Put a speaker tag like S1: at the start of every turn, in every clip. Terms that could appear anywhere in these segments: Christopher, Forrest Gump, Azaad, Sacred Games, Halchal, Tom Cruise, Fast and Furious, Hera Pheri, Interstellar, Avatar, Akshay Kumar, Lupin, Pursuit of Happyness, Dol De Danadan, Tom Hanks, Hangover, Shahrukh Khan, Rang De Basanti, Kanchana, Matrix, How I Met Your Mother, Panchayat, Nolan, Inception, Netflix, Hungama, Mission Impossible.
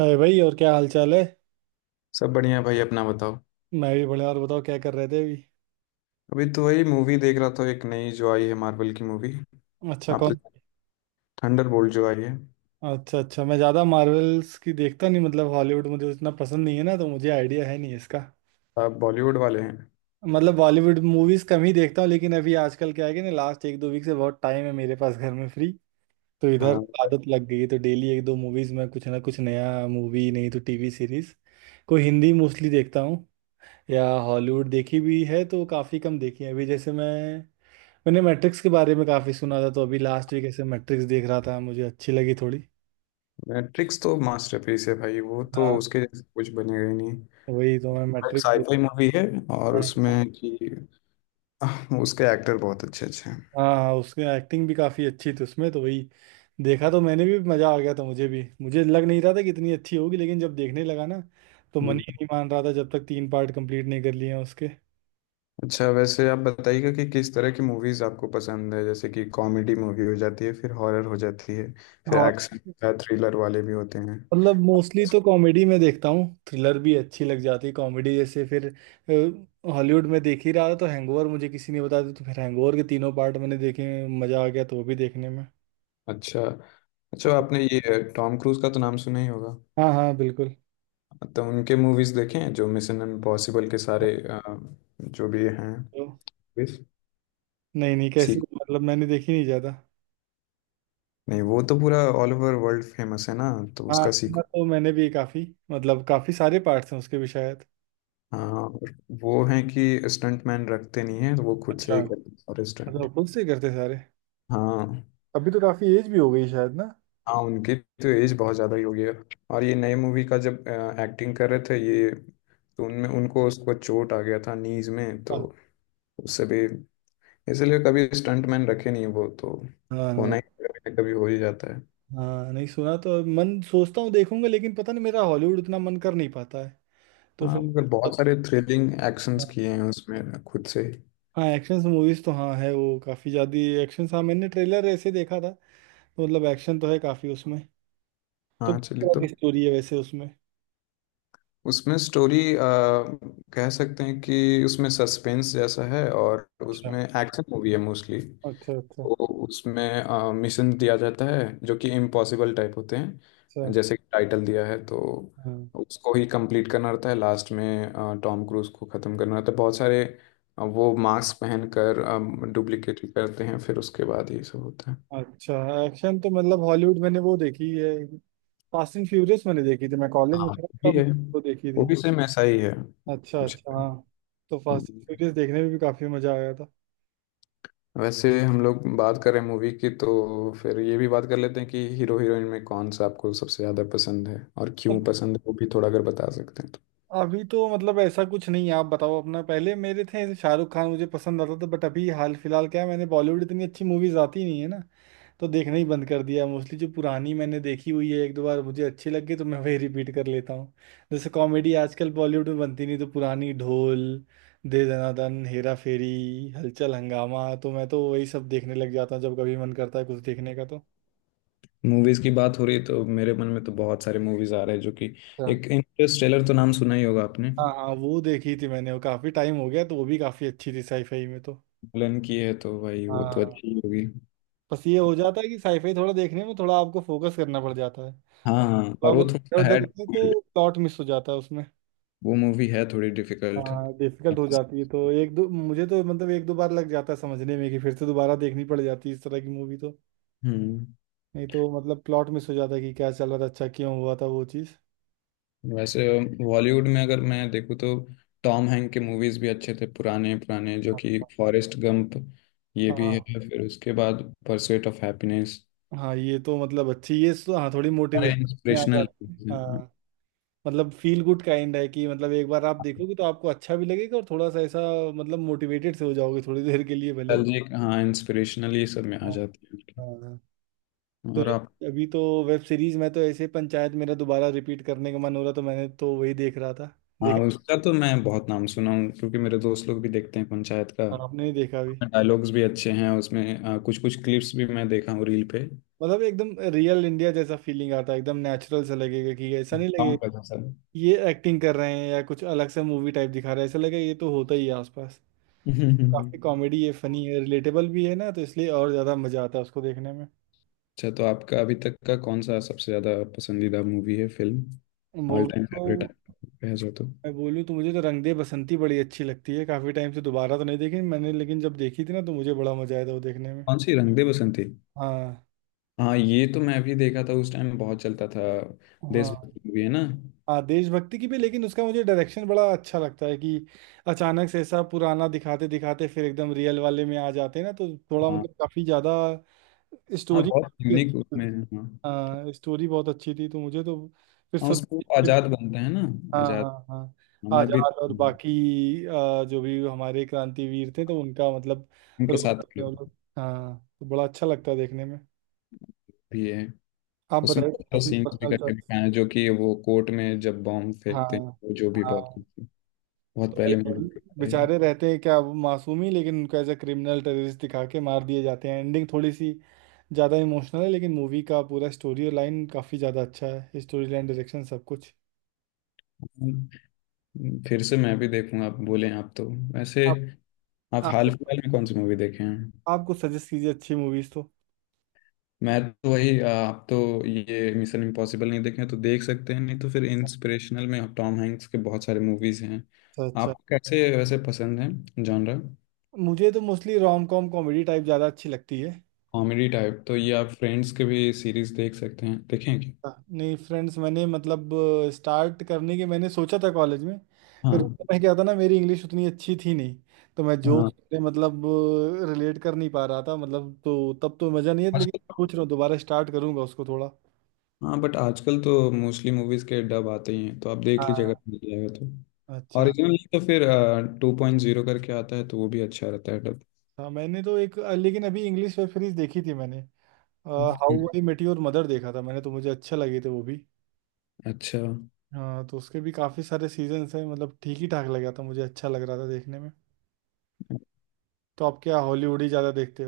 S1: अरे भाई, और क्या हाल चाल है।
S2: सब बढ़िया भाई, अपना बताओ।
S1: मैं भी बढ़िया। और बताओ, क्या कर रहे थे अभी।
S2: अभी तो वही मूवी देख रहा था, एक नई जो आई है मार्वल की मूवी।
S1: अच्छा,
S2: आप तो,
S1: कौन।
S2: थंडरबोल्ट जो आई है।
S1: अच्छा अच्छा, मैं ज़्यादा मार्वल्स की देखता नहीं। हॉलीवुड मुझे उतना पसंद नहीं है ना, तो मुझे आइडिया है नहीं इसका।
S2: आप बॉलीवुड वाले हैं?
S1: बॉलीवुड मूवीज कम ही देखता हूँ, लेकिन अभी आजकल क्या है कि ना, लास्ट 1 2 वीक से बहुत टाइम है मेरे पास घर में फ्री। तो इधर
S2: हाँ,
S1: आदत लग गई है, तो डेली 1 2 मूवीज में कुछ ना कुछ नया, मूवी नहीं तो टीवी सीरीज कोई हिंदी मोस्टली देखता हूँ। या हॉलीवुड देखी भी है तो काफ़ी कम देखी है। अभी जैसे मैंने मैट्रिक्स के बारे में काफी सुना था, तो अभी लास्ट वीक ऐसे मैट्रिक्स देख रहा था, मुझे अच्छी लगी थोड़ी।
S2: ट्रिक्स तो मास्टरपीस है भाई, वो तो
S1: हाँ,
S2: उसके जैसे कुछ बनेगा ही नहीं।
S1: वही तो मैं
S2: एक
S1: मैट्रिक्स देख
S2: साईफाई मूवी है और
S1: रहा हूँ।
S2: उसमें कि उसके एक्टर बहुत अच्छे अच्छे हैं।
S1: हाँ हाँ, उसकी एक्टिंग भी काफी अच्छी थी उसमें। तो वही देखा तो मैंने भी, मजा आ गया था। मुझे लग नहीं रहा था कि इतनी अच्छी होगी, लेकिन जब देखने लगा ना, तो मन
S2: हम्म।
S1: ही नहीं मान रहा था जब तक 3 पार्ट कंप्लीट नहीं कर लिए हैं उसके।
S2: अच्छा, वैसे आप बताइएगा कि किस तरह की मूवीज आपको पसंद है। जैसे कि कॉमेडी मूवी हो जाती है, फिर हॉरर हो जाती है, फिर एक्शन
S1: हाँ,
S2: या थ्रिलर वाले भी होते हैं।
S1: मोस्टली तो कॉमेडी में देखता हूँ, थ्रिलर भी अच्छी लग जाती है। कॉमेडी जैसे, फिर हॉलीवुड में देख ही रहा था तो हैंगओवर मुझे किसी ने बताया था, तो फिर हैंगओवर के तीनों पार्ट मैंने देखे। मज़ा आ गया, तो वो भी देखने में।
S2: अच्छा अच्छा, आपने ये टॉम क्रूज का तो नाम सुना ही होगा।
S1: हाँ हाँ बिल्कुल।
S2: तो उनके मूवीज देखे हैं, जो मिशन इम्पॉसिबल के सारे जो भी हैं
S1: तो,
S2: मूवीज
S1: नहीं नहीं, कैसे,
S2: सीक्वल।
S1: मैंने देखी नहीं ज़्यादा।
S2: नहीं, वो तो पूरा ऑल ओवर वर्ल्ड फेमस है ना, तो
S1: हाँ
S2: उसका
S1: सुना
S2: सीक्वल।
S1: तो मैंने भी काफ़ी। काफ़ी सारे पार्ट्स हैं उसके भी शायद।
S2: हाँ, और वो है कि स्टंट मैन रखते नहीं है, तो वो खुद से
S1: अच्छा,
S2: ही करते हैं सारे स्टंट।
S1: खुद से करते सारे।
S2: हाँ
S1: अभी तो काफ़ी एज भी हो गई शायद ना।
S2: हाँ, उनकी तो एज बहुत ज़्यादा ही हो गई है। और ये नए मूवी का जब एक्टिंग कर रहे थे ये, तो उनमें उनको उसको चोट आ गया था नीज में, तो
S1: हाँ
S2: उससे भी इसलिए कभी स्टंटमैन रखे नहीं वो तो,
S1: हाँ।
S2: होना
S1: हाँ,
S2: ही कभी ना कभी हो ही जाता है।
S1: हाँ, नहीं, सुना तो, मन सोचता हूँ देखूंगा, लेकिन पता नहीं मेरा हॉलीवुड उतना मन कर नहीं पाता है तो
S2: हाँ,
S1: फिर।
S2: मगर बहुत सारे थ्रिलिंग एक्शंस किए हैं उसमें खुद से।
S1: हाँ, एक्शन मूवीज तो हाँ है वो काफी ज्यादा। एक्शन, हाँ, मैंने ट्रेलर ऐसे देखा था, तो एक्शन तो है काफी उसमें। तो
S2: हाँ
S1: किस
S2: चलिए,
S1: तरह
S2: तो
S1: की स्टोरी है वैसे उसमें।
S2: उसमें स्टोरी, कह सकते हैं कि उसमें सस्पेंस जैसा है और
S1: अच्छा
S2: उसमें एक्शन मूवी है मोस्टली।
S1: अच्छा। अच्छा
S2: तो उसमें मिशन दिया जाता है जो कि इम्पॉसिबल टाइप होते हैं,
S1: अच्छा।
S2: जैसे कि टाइटल दिया है तो।
S1: हाँ,
S2: उसको ही कंप्लीट करना रहता है। लास्ट में टॉम क्रूज को ख़त्म करना रहता है बहुत सारे। वो मास्क पहनकर डुप्लीकेट करते हैं, फिर उसके बाद ये सब होता है।
S1: अच्छा। एक्शन तो, हॉलीवुड मैंने वो देखी है, फास्ट एंड फ्यूरियस मैंने देखी थी, मैं कॉलेज
S2: हाँ
S1: में
S2: वो
S1: था
S2: भी
S1: तब।
S2: है।
S1: वो देखी
S2: वो
S1: थी।
S2: भी सेम ऐसा ही है
S1: अच्छा
S2: कुछ।
S1: अच्छा, हाँ। तो फास्ट एंड
S2: हम्म,
S1: फ्यूरियस देखने में भी काफी मजा आया
S2: वैसे हम लोग बात करें मूवी की, तो फिर ये भी बात कर लेते हैं कि हीरो हीरोइन में कौन सा आपको सबसे ज़्यादा पसंद है, और
S1: था।
S2: क्यों पसंद है वो भी थोड़ा अगर बता सकते हैं तो।
S1: अभी तो, ऐसा कुछ नहीं है, आप बताओ अपना पहले। मेरे थे, जैसे शाहरुख खान मुझे पसंद आता था, बट अभी हाल फिलहाल क्या है, मैंने बॉलीवुड इतनी अच्छी मूवीज आती नहीं है ना, तो देखना ही बंद कर दिया। मोस्टली जो पुरानी मैंने देखी हुई है, 1 2 बार मुझे अच्छी लग गई, तो मैं वही रिपीट कर लेता हूँ। जैसे कॉमेडी आजकल बॉलीवुड में बनती नहीं, तो पुरानी ढोल, दे दनादन, हेरा फेरी, हलचल, हंगामा, तो मैं तो वही सब देखने लग जाता हूँ जब कभी मन करता है कुछ देखने का तो।
S2: मूवीज की बात हो रही है, तो मेरे मन में तो बहुत सारे मूवीज आ रहे हैं जो कि,
S1: अच्छा।
S2: एक इंटरस्टेलर तो नाम सुना ही होगा आपने।
S1: हाँ हाँ, वो देखी थी मैंने, वो काफी टाइम हो गया, तो वो भी काफी अच्छी थी साईफाई में तो।
S2: नोलन की है तो भाई, वो तो
S1: हाँ,
S2: अच्छी ही होगी।
S1: बस ये हो जाता है कि साईफाई थोड़ा देखने में थोड़ा आपको फोकस करना पड़ जाता है।
S2: हाँ हाँ,
S1: थोड़ा
S2: और वो
S1: बहुत
S2: थोड़ा
S1: इधर
S2: सा है
S1: उधर होते हैं
S2: difficult,
S1: तो प्लॉट मिस हो जाता है उसमें।
S2: वो मूवी है थोड़ी डिफिकल्ट।
S1: हाँ, डिफिकल्ट हो जाती है, तो एक दो, मुझे तो एक दो बार लग जाता है समझने में कि फिर से दोबारा देखनी पड़ जाती है इस तरह की मूवी तो।
S2: हम्म।
S1: नहीं तो प्लॉट मिस हो जाता है कि क्या चल रहा था, अच्छा क्यों हुआ था वो चीज़।
S2: वैसे बॉलीवुड में अगर मैं देखूँ तो, टॉम हैंक के मूवीज भी अच्छे थे पुराने पुराने, जो कि फॉरेस्ट गंप ये भी है,
S1: हाँ
S2: फिर उसके बाद परस्यूट ऑफ हैप्पीनेस।
S1: हाँ, ये तो अच्छी, ये हाँ, थोड़ी
S2: और
S1: मोटिवेशन में आ
S2: इंस्पिरेशनल,
S1: जाती है, हाँ। फील गुड काइंड है कि, एक बार आप देखोगे तो आपको अच्छा भी लगेगा और थोड़ा सा ऐसा, मोटिवेटेड से हो जाओगे थोड़ी देर के लिए भले ही।
S2: नॉस्टैल्जिक, हाँ इंस्पिरेशनल ये सब में आ
S1: हाँ।
S2: जाते हैं।
S1: हाँ। तो
S2: और आप?
S1: अभी तो वेब सीरीज में तो ऐसे पंचायत, मेरा दोबारा रिपीट करने का मन हो रहा, तो मैंने तो वही देख रहा था,
S2: हाँ,
S1: देखा।
S2: उसका तो मैं बहुत नाम सुना हूँ क्योंकि मेरे दोस्त लोग भी देखते हैं पंचायत का।
S1: हाँ, आपने नहीं देखा अभी।
S2: डायलॉग्स भी अच्छे हैं उसमें, कुछ कुछ क्लिप्स भी मैं देखा हूँ रील पे।
S1: एकदम रियल इंडिया जैसा फीलिंग आता है, एकदम नेचुरल सा लगेगा कि ऐसा नहीं
S2: गाँव का
S1: लगेगा
S2: जैसा।
S1: ये एक्टिंग कर रहे हैं या कुछ अलग सा मूवी टाइप दिखा रहा है। ऐसा लगेगा ये तो होता ही है आसपास। काफी कॉमेडी है, फनी है, रिलेटेबल भी है ना, तो इसलिए और ज्यादा मजा आता है उसको देखने में।
S2: अच्छा, तो आपका अभी तक का कौन सा सबसे ज्यादा पसंदीदा मूवी है, फिल्म? ऑल
S1: मूवी
S2: टाइम
S1: तो,
S2: फेवरेट है जो तो?
S1: मैं बोलूँ तो, मुझे तो रंग दे बसंती बड़ी अच्छी लगती है। काफी टाइम से दोबारा तो नहीं देखी मैंने, लेकिन जब देखी थी ना, तो मुझे बड़ा मजा आया था वो देखने में।
S2: कौन सी? रंग दे बसंती?
S1: हाँ।
S2: हाँ, ये तो मैं भी देखा था, उस टाइम बहुत चलता था।
S1: हाँ,
S2: देशभक्ति मूवी है ना?
S1: हाँ देशभक्ति की भी, लेकिन उसका मुझे डायरेक्शन बड़ा अच्छा लगता है कि अचानक से ऐसा पुराना दिखाते दिखाते फिर एकदम रियल वाले में आ जाते हैं ना, तो थोड़ा,
S2: हाँ
S1: काफी ज्यादा
S2: हाँ,
S1: स्टोरी
S2: बहुत
S1: अच्छी
S2: यूनिक उसमें
S1: थी।
S2: है, हाँ।
S1: हाँ, स्टोरी बहुत अच्छी थी, तो मुझे तो, फिर
S2: हाँ
S1: सद
S2: उसमें वो आजाद बनते हैं ना,
S1: हाँ
S2: आजाद।
S1: हाँ हाँ,
S2: हाँ, मैं भी
S1: आजाद और बाकी जो भी हमारे क्रांतिवीर थे, तो उनका
S2: उनके
S1: रोल
S2: साथ
S1: करते हैं वो
S2: लोग
S1: लोग। हाँ, तो बड़ा अच्छा लगता है देखने में।
S2: भी है
S1: आप
S2: उसमें।
S1: बताइए
S2: बहुत
S1: अपनी
S2: सीन्स भी
S1: पर्सनल चॉइस।
S2: करके दिखाए हैं जो कि, वो कोर्ट में जब बॉम्ब फेंकते
S1: हाँ।
S2: हैं, वो जो भी बहुत
S1: हाँ,
S2: कुछ
S1: तो
S2: बहुत पहले मैंने
S1: भाई
S2: देखा है।
S1: बेचारे रहते हैं क्या वो मासूम ही, लेकिन उनको एज ए क्रिमिनल टेररिस्ट दिखा के मार दिए जाते हैं। एंडिंग थोड़ी सी ज़्यादा इमोशनल है, लेकिन मूवी का पूरा स्टोरी लाइन काफ़ी ज़्यादा अच्छा है, स्टोरी लाइन, डायरेक्शन, सब कुछ।
S2: फिर से मैं भी देखूंगा, आप बोले आप तो। वैसे
S1: आप
S2: आप हाल
S1: आप
S2: फिलहाल में कौन सी मूवी देखे हैं?
S1: आप कुछ सजेस्ट कीजिए अच्छी मूवीज़ तो।
S2: मैं तो वही आप तो ये मिशन इम्पॉसिबल नहीं देखे हैं, तो देख सकते हैं। नहीं तो फिर इंस्पिरेशनल में आप टॉम हैंक्स के बहुत सारे मूवीज हैं।
S1: अच्छा। अच्छा,
S2: आपको कैसे वैसे पसंद है जॉनरा?
S1: मुझे तो mostly rom com comedy type ज़्यादा अच्छी लगती है।
S2: कॉमेडी टाइप, तो ये आप फ्रेंड्स के भी सीरीज देख सकते हैं, देखें क्या?
S1: हाँ, नहीं, फ्रेंड्स मैंने स्टार्ट करने के, मैंने सोचा था कॉलेज में। फिर उस
S2: हाँ
S1: समय क्या था ना, मेरी इंग्लिश उतनी अच्छी थी नहीं, तो मैं जो
S2: हाँ।
S1: उससे रिलेट कर नहीं पा रहा था, तो तब तो मज़ा नहीं है, लेकिन
S2: आजकल,
S1: सोच रहा हूँ दोबारा स्टार्ट करूंगा उसको थोड़ा।
S2: हाँ बट आजकल तो मोस्टली मूवीज के डब आते ही हैं, तो आप देख लीजिएगा,
S1: हाँ,
S2: मिल जाएगा तो
S1: अच्छा
S2: ओरिजिनल, नहीं तो फिर टू पॉइंट जीरो करके आता है, तो वो भी अच्छा रहता है डब।
S1: अच्छा। मैंने तो एक, लेकिन अभी इंग्लिश वेब सीरीज देखी थी मैंने, How I Met Your Mother देखा था मैंने, तो मुझे अच्छा लगे थे वो भी।
S2: अच्छा।
S1: हाँ, तो उसके भी काफ़ी सारे सीजन्स हैं। ठीक ही ठाक लगा था, मुझे अच्छा लग रहा था देखने में। तो आप क्या हॉलीवुड ही ज़्यादा देखते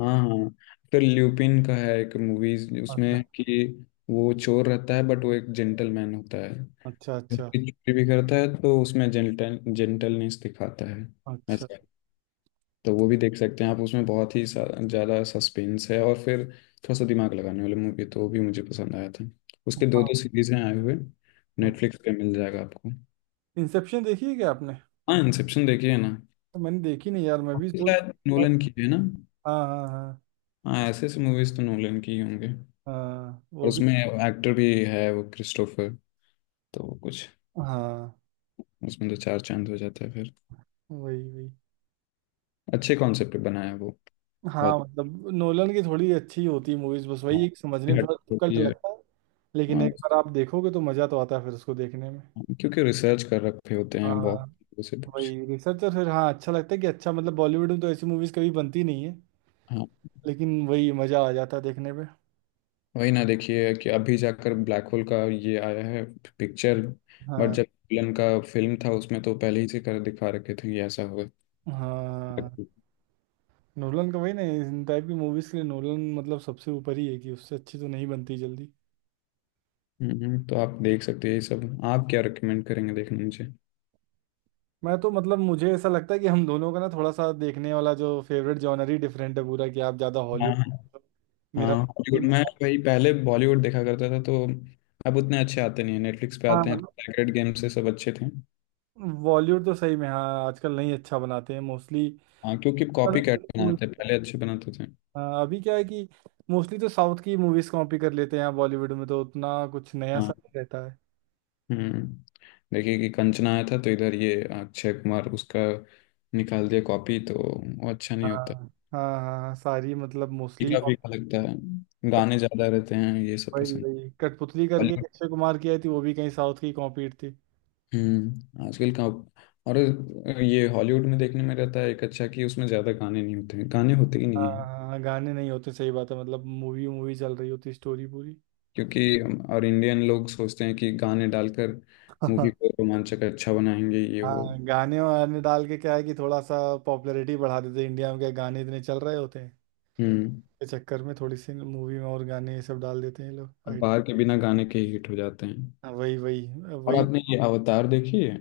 S2: हाँ हाँ, फिर ल्यूपिन का है एक मूवीज,
S1: हो।
S2: उसमें कि वो चोर रहता है बट वो एक जेंटलमैन होता है।
S1: अच्छा अच्छा।
S2: चोरी भी करता है, तो उसमें जेंटलनेस दिखाता है।
S1: अच्छा।
S2: तो वो भी देख सकते हैं आप, उसमें बहुत ही ज़्यादा सस्पेंस है, और फिर थोड़ा सा दिमाग लगाने वाली मूवी, तो वो भी मुझे पसंद आया था। उसके दो
S1: हाँ,
S2: दो सीरीज हैं आए हुए, नेटफ्लिक्स पे मिल जाएगा आपको।
S1: इंसेप्शन देखी है क्या आपने।
S2: हाँ इंसेप्शन देखिए ना।
S1: तो मैंने देखी नहीं यार, मैं भी
S2: ये
S1: सोच।
S2: शायद
S1: हाँ
S2: नोलन की है ना?
S1: हाँ। हाँ
S2: हाँ, ऐसे ऐसे मूवीज तो नोलन की ही होंगे।
S1: हाँ,
S2: और
S1: वो भी।
S2: उसमें एक्टर भी है वो, क्रिस्टोफर। तो वो कुछ
S1: हाँ,
S2: उसमें तो चार चांद हो जाता है फिर।
S1: वही वही।
S2: अच्छे कॉन्सेप्ट पे बनाया है वो,
S1: हाँ,
S2: बहुत
S1: नोलन की थोड़ी अच्छी होती है मूवीज, बस
S2: हाँ,
S1: वही एक समझने में
S2: हट
S1: थोड़ा
S2: होती
S1: डिफिकल्ट
S2: है।
S1: लगता है। लेकिन
S2: हाँ,
S1: एक बार आप देखोगे तो मजा तो आता है फिर उसको देखने में।
S2: क्योंकि रिसर्च कर रखे होते हैं
S1: हाँ,
S2: बहुत से कुछ।
S1: वही रिसर्चर, फिर हाँ अच्छा लगता है कि, अच्छा बॉलीवुड में तो ऐसी मूवीज कभी बनती नहीं है,
S2: हाँ।
S1: लेकिन वही मजा आ जाता है देखने पे।
S2: वही ना, देखिए कि अभी जाकर ब्लैक होल का ये आया है पिक्चर। बट
S1: हाँ
S2: जब विलन का फिल्म था उसमें, तो पहले ही से कर दिखा रखे थे ये ऐसा होगा।
S1: हाँ। नोलन का वही ना, इन टाइप की मूवीज के लिए नोलन सबसे ऊपर ही है, कि उससे अच्छी तो नहीं बनती जल्दी।
S2: तो आप देख सकते हैं ये सब। आप क्या रिकमेंड करेंगे देखने मुझे?
S1: मैं तो, मुझे ऐसा लगता है कि हम दोनों का ना थोड़ा सा देखने वाला जो फेवरेट जॉनर ही डिफरेंट है पूरा, कि आप ज़्यादा हॉलीवुड,
S2: हाँ
S1: मेरा।
S2: हाँ, हॉलीवुड में वही। पहले बॉलीवुड देखा करता था तो, अब उतने अच्छे आते नहीं है। नेटफ्लिक्स पे आते हैं,
S1: हाँ।
S2: तो सैक्रेड गेम से सब अच्छे थे।
S1: बॉलीवुड तो सही में हाँ आजकल नहीं अच्छा बनाते हैं मोस्टली।
S2: हाँ, क्योंकि कॉपी कैट बनाते थे, पहले अच्छे बनाते थे।
S1: हाँ, अभी क्या है कि मोस्टली तो साउथ की मूवीज कॉपी कर लेते हैं यहाँ बॉलीवुड में, तो उतना कुछ नया
S2: हाँ।
S1: सा नहीं रहता है।
S2: हम्म, देखिए कि कंचना आया था, तो इधर ये अक्षय कुमार उसका निकाल दिया कॉपी, तो वो अच्छा
S1: हाँ
S2: नहीं होता।
S1: हाँ। हाँ, हाँ, सारी मोस्टली,
S2: फीका फीका लगता है, गाने ज्यादा रहते हैं, ये सब
S1: वही
S2: पसंद।
S1: वही कठपुतली करके एक
S2: हॉलीवुड।
S1: अक्षय कुमार की आई थी, वो भी कहीं साउथ की कॉपी थी।
S2: हम्म, आजकल का। और ये हॉलीवुड में देखने में रहता है एक अच्छा कि उसमें ज्यादा गाने नहीं होते हैं, गाने होते ही नहीं
S1: हाँ
S2: हैं।
S1: हाँ, गाने नहीं होते, सही बात है। मूवी मूवी चल रही होती, स्टोरी पूरी।
S2: क्योंकि और इंडियन लोग सोचते हैं कि गाने डालकर मूवी को रोमांचक अच्छा बनाएंगे, ये वो।
S1: हाँ, गाने वाने डाल के क्या है कि थोड़ा सा पॉपुलैरिटी बढ़ा देते हैं। इंडिया में क्या, गाने इतने चल रहे होते हैं,
S2: हम्म।
S1: के चक्कर में थोड़ी सी मूवी में और गाने ये सब डाल देते हैं ये लोग,
S2: और
S1: आइटम।
S2: बाहर के बिना गाने के हिट हो जाते हैं।
S1: हाँ, वही वही,
S2: और
S1: वही।
S2: आपने ये अवतार देखी है?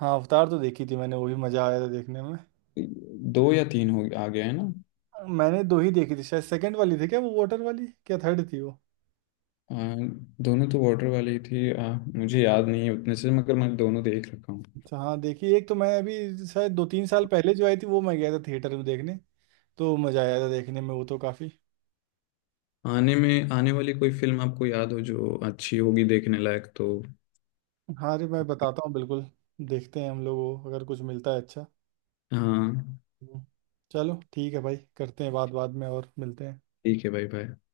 S1: हाँ, अवतार तो देखी थी मैंने, वो भी मजा आया था देखने में।
S2: दो या तीन हो आ गए हैं ना?
S1: मैंने दो ही देखी थी शायद, सेकंड वाली थी क्या, वो वाटर वाली क्या थर्ड थी वो।
S2: आ, दोनों तो वाटर वाली थी। मुझे याद नहीं है उतने से, मगर मैं दोनों देख रखा हूँ।
S1: अच्छा, हाँ, देखिए, एक तो मैं अभी शायद 2 3 साल पहले जो आई थी वो मैं गया था थिएटर में देखने, तो मज़ा आया था देखने में वो तो काफ़ी।
S2: आने में, आने वाली कोई फिल्म आपको याद हो जो अच्छी होगी देखने लायक तो?
S1: हाँ अरे, मैं बताता हूँ बिल्कुल। देखते हैं हम लोग वो, अगर कुछ मिलता है अच्छा।
S2: हाँ।
S1: हम्म। चलो ठीक है भाई, करते हैं बात बाद में, और मिलते हैं।
S2: ठीक है भाई, भाई।